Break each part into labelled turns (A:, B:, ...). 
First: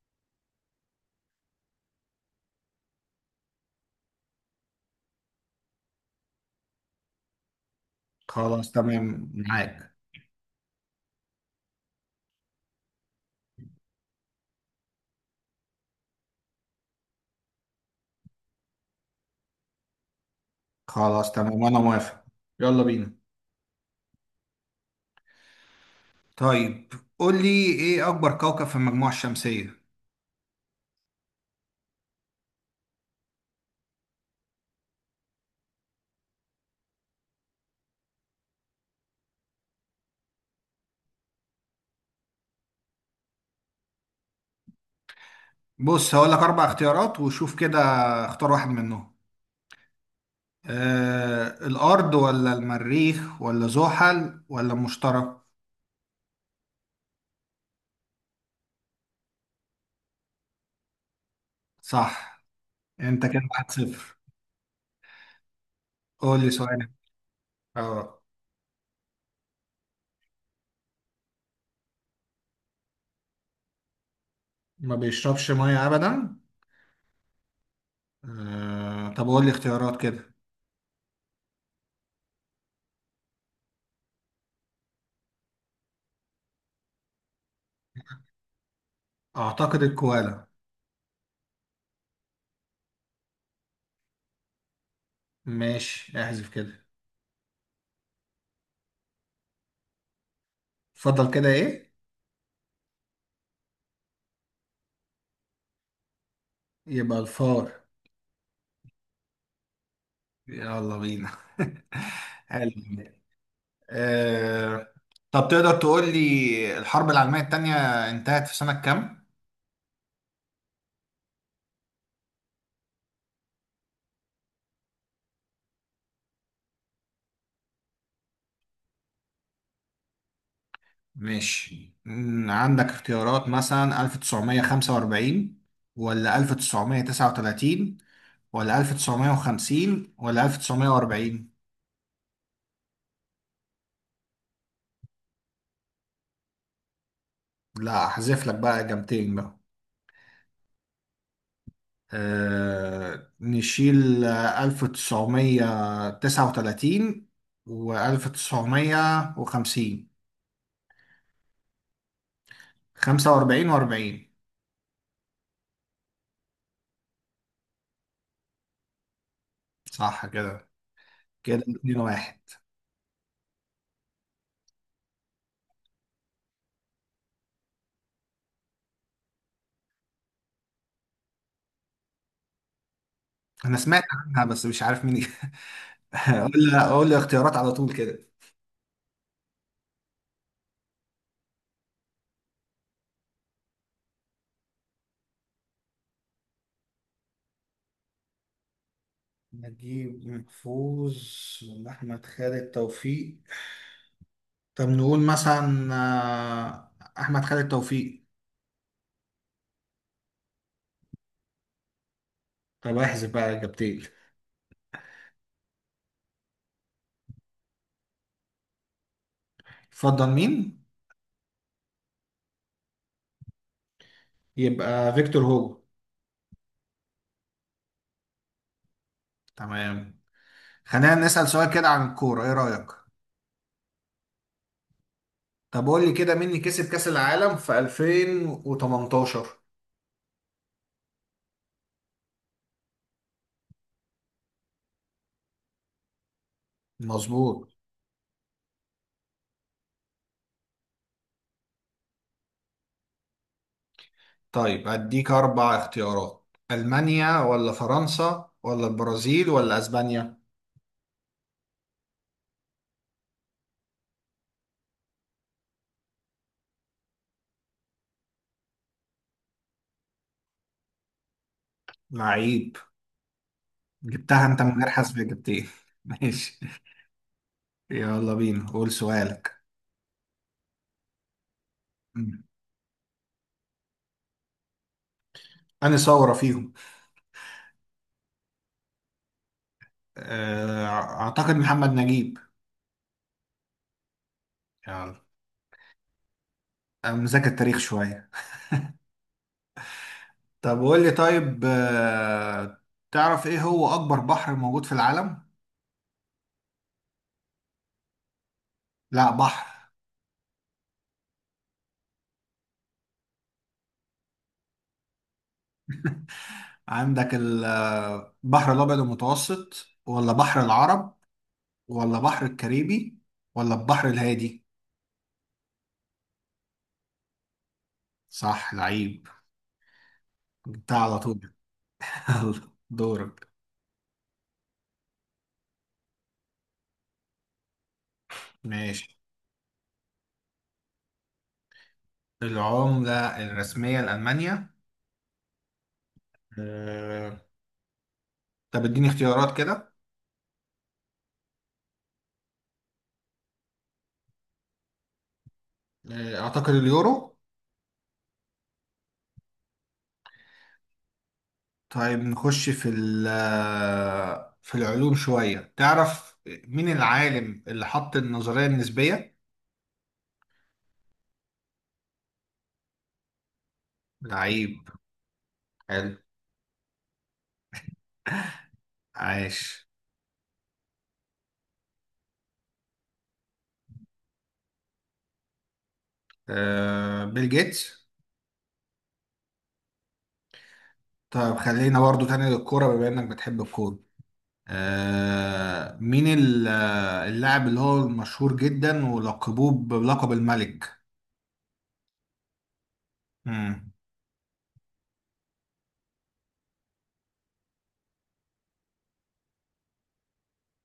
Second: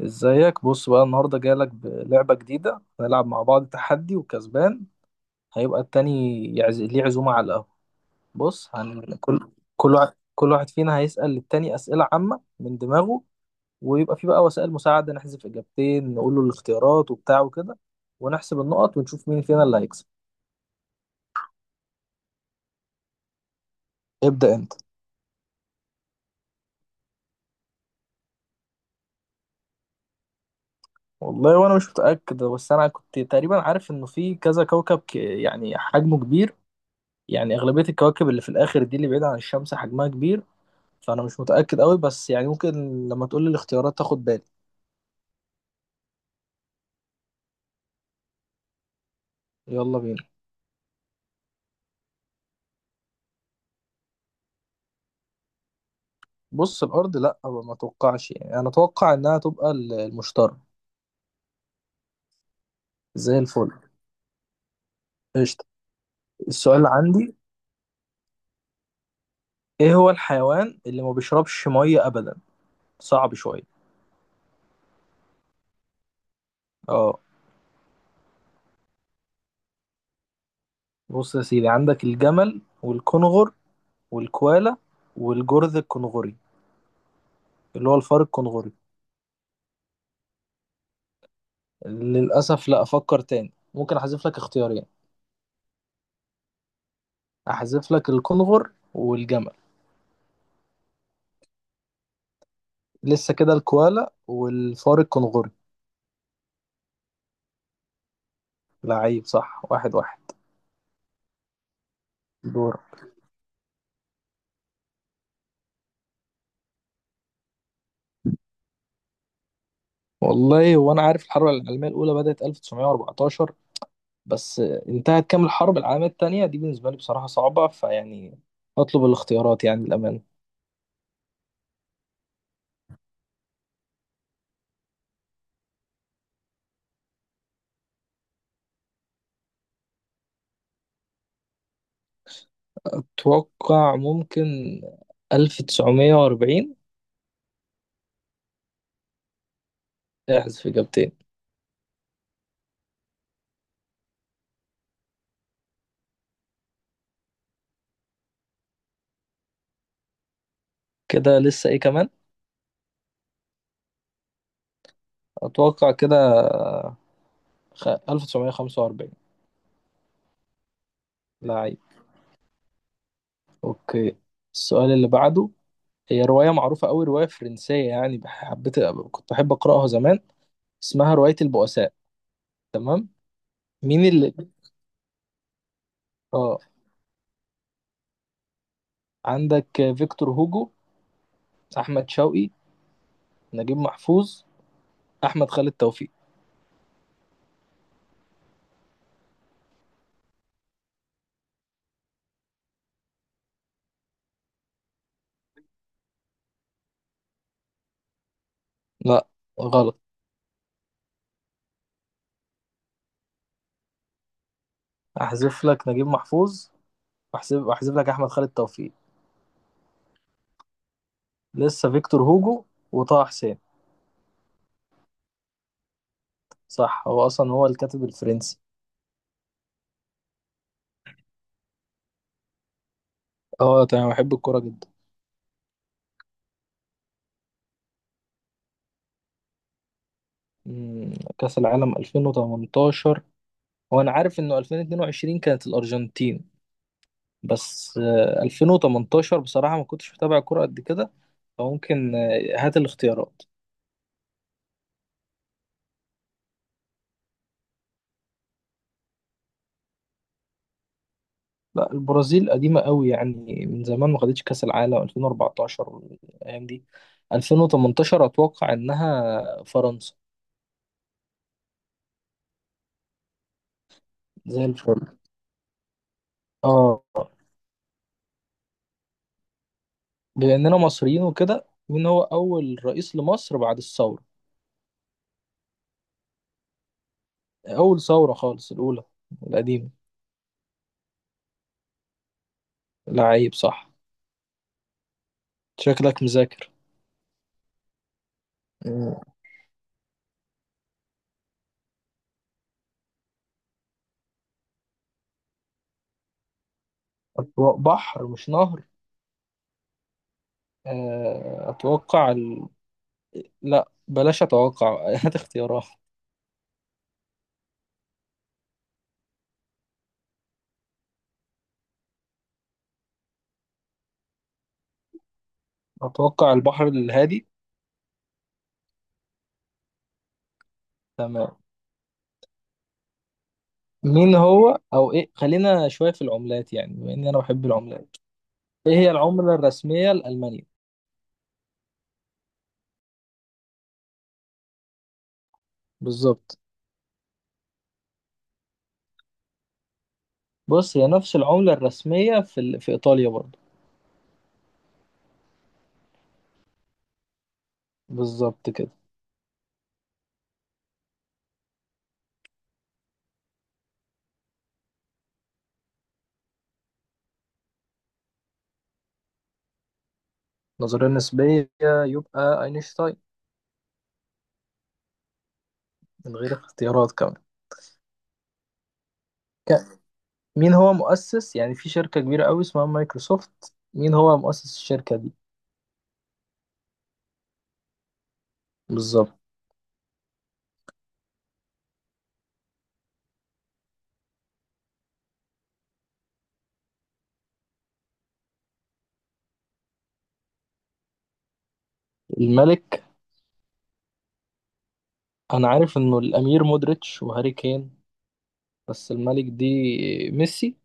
A: ازيك بص بقى النهارده جايلك بلعبة جديدة، هنلعب مع بعض تحدي وكسبان. هيبقى التاني ليه عزومة على القهوة. بص
B: خلاص
A: هن...
B: تمام
A: كل
B: معاك.
A: كل واحد فينا هيسأل للتاني أسئلة عامة من دماغه، ويبقى في بقى وسائل مساعدة، نحذف إجابتين، نقول له الاختيارات وبتاع وكده، ونحسب النقط ونشوف مين فينا اللي هيكسب.
B: خلاص تمام وانا موافق. يلا بينا.
A: ابدأ أنت.
B: طيب، قول لي، ايه اكبر كوكب في المجموعة الشمسية؟
A: والله وأنا مش متأكد، بس أنا كنت تقريبا عارف إنه في كذا كوكب يعني حجمه كبير. يعني أغلبية الكواكب اللي في الآخر دي اللي بعيدة عن الشمس حجمها كبير. فانا مش متاكد قوي بس يعني ممكن. لما تقول لي الاختيارات تاخد بالي.
B: بص، هقول لك اربع اختيارات وشوف كده. اختار واحد منهم.
A: يلا بينا.
B: الارض ولا المريخ ولا زحل ولا المشتري؟
A: بص الارض لا، ما اتوقعش، يعني انا اتوقع انها تبقى المشتري.
B: صح. انت
A: زي
B: كده
A: الفل.
B: 1-0.
A: قشطه.
B: قول لي
A: السؤال
B: سؤال.
A: اللي عندي:
B: اه،
A: ايه هو الحيوان اللي ما بيشربش ميه ابدا؟ صعب شويه.
B: ما بيشربش ميه ابدا.
A: اه.
B: طب قول لي اختيارات كده.
A: بص يا سيدي، عندك الجمل والكنغر والكوالا والجرذ الكنغري، اللي هو الفار الكنغري.
B: اعتقد الكوالا.
A: للاسف لا، افكر تاني، ممكن احذف لك اختيارين.
B: ماشي، احذف كده.
A: احذف لك الكنغر والجمل.
B: اتفضل، كده ايه؟
A: لسه كده الكوالا والفار الكنغوري.
B: يبقى الفار.
A: لعيب صح. واحد واحد.
B: يلا بينا. حلو.
A: دور.
B: آه... طب، تقدر تقول لي الحرب العالمية التانية انتهت في سنة كام؟
A: والله وانا عارف الحرب العالميه الاولى بدات 1914، بس انتهت كام الحرب العالميه الثانيه دي؟ بالنسبه لي بصراحه صعبه فيعني اطلب الاختيارات، يعني الامان.
B: ماشي، عندك اختيارات مثلا 1945 ولا 1939 ولا 1950 ولا 1940.
A: اتوقع ممكن 1940.
B: لا، هحذف لك بقى إجابتين بقى.
A: احذف اجابتين.
B: نشيل 1939 و1950.
A: كده لسه ايه كمان؟
B: 45 و40.
A: اتوقع كده. 1945.
B: صح كده
A: لعيب.
B: 2 واحد.
A: اوكي. السؤال اللي بعده: هي رواية معروفة أوي، رواية فرنسية، يعني حبيت كنت بحب أقرأها زمان. اسمها رواية البؤساء. تمام.
B: انا سمعت
A: مين اللي
B: عنها بس مش عارف مين.
A: اه
B: قول لي قول لي. اختيارات على طول كده.
A: عندك فيكتور هوجو، أحمد شوقي، نجيب محفوظ، أحمد خالد توفيق.
B: نجيب محفوظ ولا أحمد خالد توفيق؟ طب نقول مثلا أحمد خالد توفيق.
A: لا غلط.
B: طب احذف بقى إجابتين.
A: أحذف لك نجيب محفوظ، وأحذف لك أحمد خالد توفيق.
B: اتفضل، مين؟
A: لسه فيكتور هوجو وطه حسين.
B: يبقى فيكتور هوجو.
A: صح، هو أصلا هو الكاتب الفرنسي.
B: تمام. خلينا نسأل سؤال كده عن الكورة. ايه رأيك؟
A: اه تمام، بحب الكورة جدا.
B: طب قول لي كده، مين اللي كسب كأس العالم في 2018؟
A: كأس العالم 2018. هو أنا عارف إنه 2022 كانت الأرجنتين.
B: مظبوط.
A: بس 2018 بصراحة ما كنتش متابع كرة قد كده، فممكن. هات الاختيارات.
B: طيب، أديك أربع اختيارات. ألمانيا ولا فرنسا ولا البرازيل ولا أسبانيا؟
A: لا البرازيل قديمة قوي يعني، من زمان ما خدتش كأس العالم 2014 الأيام دي. 2018 أتوقع إنها فرنسا.
B: لعيب. جبتها أنت
A: زي
B: من غير
A: الفل.
B: حسب، جبت إيه؟ ماشي.
A: اه.
B: يلا بينا، قول سؤالك.
A: بما إننا مصريين وكده، مين هو
B: مم.
A: أول رئيس لمصر بعد الثورة؟
B: أنا ثورة فيهم؟
A: أول ثورة خالص، الأولى القديمة.
B: آه، أعتقد محمد نجيب.
A: لعيب صح.
B: يلا.
A: شكلك مذاكر.
B: أنا مذاكر تاريخ شوية. طب قول لي، طيب، تعرف إيه هو أكبر بحر موجود في العالم؟
A: أتوقع بحر مش نهر.
B: لا، بحر.
A: أتوقع. لا بلاش اتوقع. هات اختيارات.
B: عندك البحر الأبيض المتوسط ولا بحر العرب ولا بحر الكاريبي ولا البحر الهادي؟
A: اتوقع البحر الهادي.
B: صح، لعيب. جبتها على طول.
A: تمام.
B: يلا، دورك.
A: مين هو او ايه، خلينا شويه في العملات، يعني بما اني انا بحب العملات. ايه هي
B: ماشي.
A: العمله الرسميه لالمانيا؟
B: العملة الرسمية لألمانيا؟
A: بالظبط.
B: آه، طب اديني اختيارات كده.
A: بص هي نفس العمله الرسميه في في ايطاليا برضه.
B: آه، أعتقد اليورو.
A: بالظبط كده.
B: طيب نخش في ال آه، في العلوم شوية. تعرف مين العالم اللي حط النظرية النسبية؟
A: نظريه نسبيه، يبقى اينشتاين.
B: لعيب. حلو.
A: من غير اختيارات كمان.
B: عاش.
A: ك- مين هو مؤسس، يعني في شركه كبيره قوي اسمها مايكروسوفت، مين هو مؤسس الشركه دي؟
B: آه، بيل جيتس.
A: بالظبط.
B: طيب خلينا برضو تاني للكورة بما إنك بتحب الكورة. مين اللاعب اللي هو مشهور جدا ولقبوه بلقب الملك؟
A: الملك.
B: مم.
A: انا عارف انه الامير مودريتش وهاري كين، بس الملك دي ميسي.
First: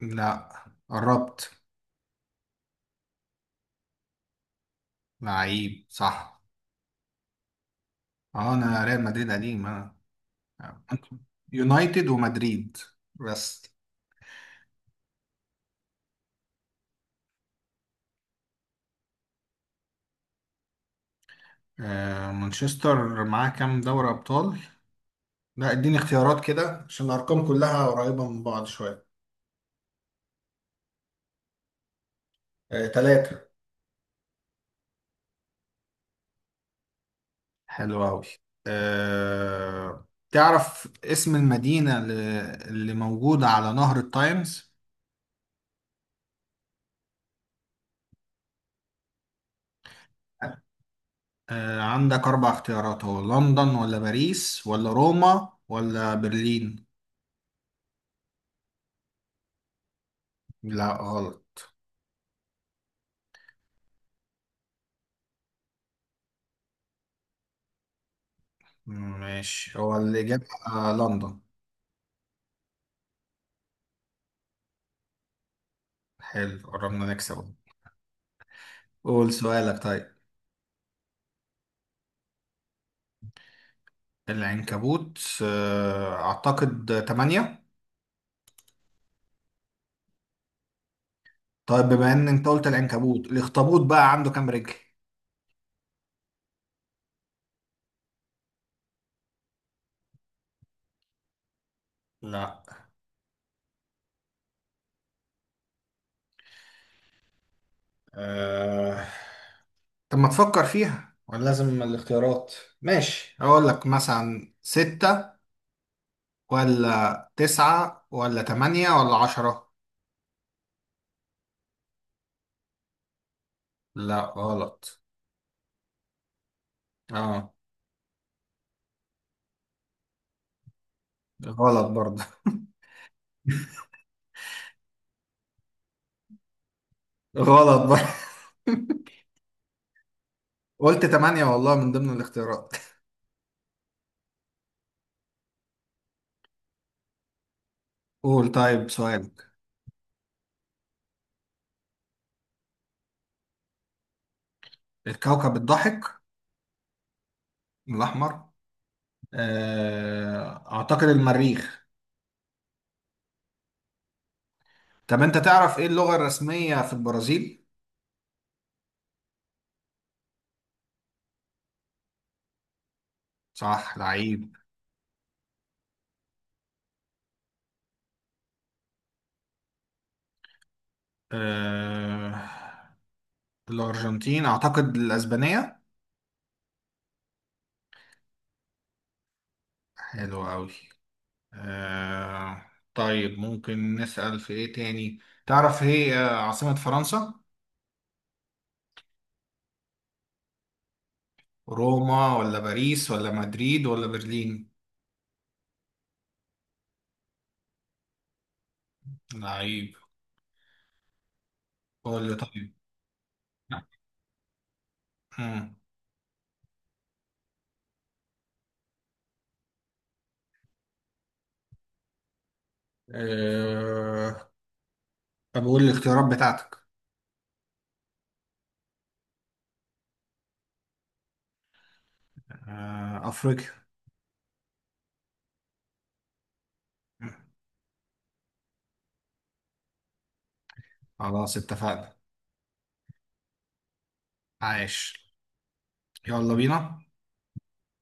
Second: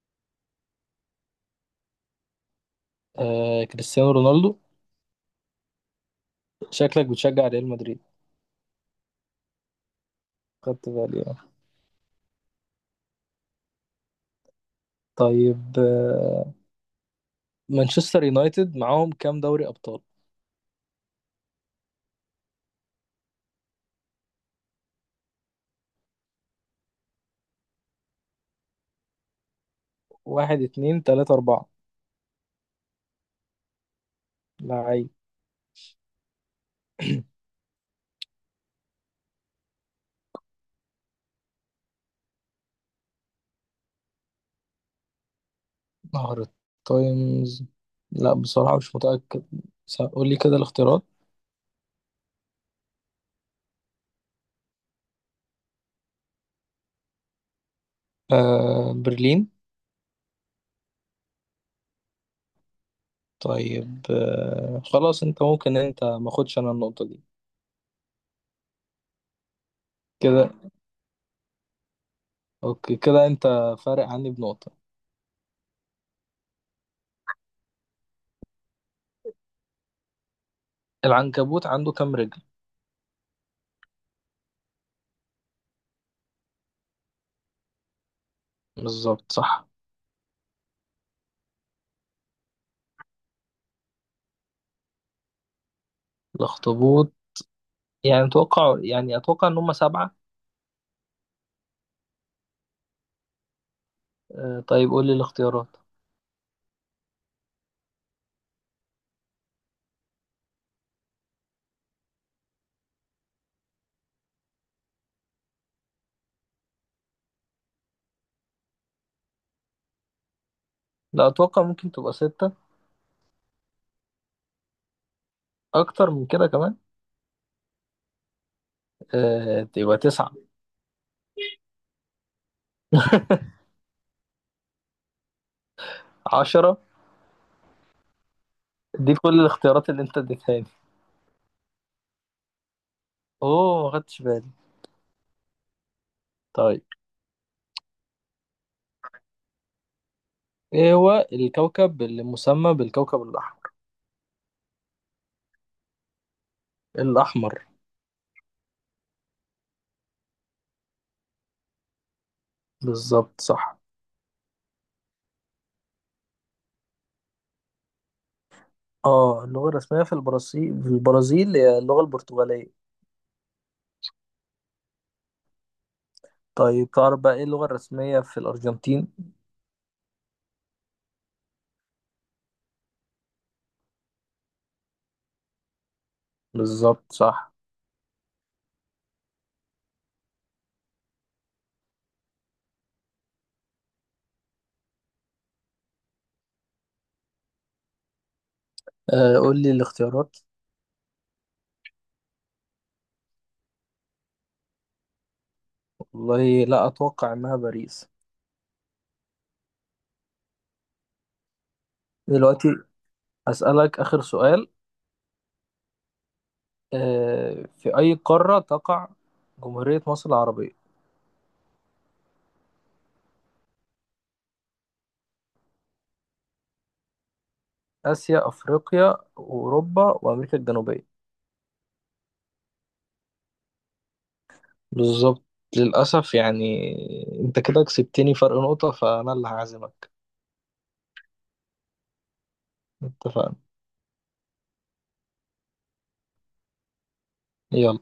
B: لا، قربت.
A: كريستيانو رونالدو.
B: لعيب صح.
A: شكلك بتشجع ريال مدريد.
B: اه، انا ريال مدريد قديم انا.
A: خدت بالي آه.
B: يونايتد ومدريد بس.
A: طيب مانشستر يونايتد معاهم كام دوري أبطال؟
B: مانشستر معاه كام دوري ابطال؟ لا، اديني اختيارات كده عشان الارقام كلها قريبة من بعض شوية.
A: واحد اتنين تلاتة أربعة.
B: آه، تلاتة.
A: لعيب.
B: حلو أوي. تعرف اسم المدينة اللي موجودة على نهر التايمز؟
A: مهرة. تايمز. لا بصراحة مش متأكد. قول لي كده الاختيارات.
B: عندك أربع اختيارات. هو لندن ولا باريس ولا روما ولا برلين؟
A: برلين.
B: لا، غلط.
A: طيب خلاص، انت ممكن، انت ماخدش، انا النقطة دي.
B: ماشي، هو الإجابة
A: كده
B: لندن.
A: اوكي، كده انت فارق عني بنقطة.
B: حلو، قربنا نكسب. قول سؤالك طيب.
A: العنكبوت عنده كام رجل؟
B: العنكبوت؟ أعتقد تمانية.
A: بالظبط صح.
B: طيب بما إن أنت قلت العنكبوت، الأخطبوط بقى عنده كام رجل؟
A: الاخطبوط. يعني اتوقع ان هم سبعة.
B: لا.
A: طيب قول لي الاختيارات.
B: آه طب، ما تفكر فيها ولا لازم الاختيارات؟ ماشي، اقول لك مثلا ستة ولا تسعة ولا تمانية ولا عشرة؟
A: لا اتوقع ممكن تبقى ستة.
B: لا، غلط.
A: اكتر من كده كمان.
B: اه.
A: تبقى تسعة.
B: غلط برضه.
A: عشرة.
B: غلط برضه.
A: دي كل الاختيارات اللي انت اديتها لي.
B: قلت تمانية والله من ضمن الاختيارات.
A: اوه ما خدتش بالي. طيب.
B: قول طيب سؤالك.
A: ايه هو الكوكب اللي مسمى بالكوكب الاحمر؟
B: الكوكب الضحك.
A: الاحمر.
B: الأحمر. آه، أعتقد المريخ.
A: بالظبط صح.
B: طب أنت تعرف إيه اللغة الرسمية في البرازيل؟
A: اه اللغة الرسمية في البرازيل هي اللغة البرتغالية.
B: صح لعيب.
A: طيب تعرف بقى ايه اللغة الرسمية في الارجنتين؟
B: آه، الأرجنتين أعتقد الأسبانية.
A: بالظبط صح.
B: حلو أوي. آه طيب ممكن نسأل في إيه تاني؟ تعرف إيه عاصمة فرنسا؟
A: قول لي الاختيارات.
B: روما ولا باريس ولا مدريد ولا برلين؟
A: والله لا، أتوقع إنها باريس.
B: لعيب. قول لي
A: دلوقتي
B: طيب.
A: أسألك آخر سؤال.
B: مم.
A: في أي قارة تقع جمهورية مصر العربية؟
B: آه طب قول لي الاختيارات بتاعتك.
A: آسيا، أفريقيا، أوروبا، وأمريكا الجنوبية.
B: آه، أفريقيا.
A: بالظبط. للأسف يعني.
B: مم.
A: أنت كده كسبتني فرق نقطة، فأنا اللي هعزمك.
B: خلاص اتفقنا.
A: اتفقنا.
B: عايش. يلا بينا.
A: يلا.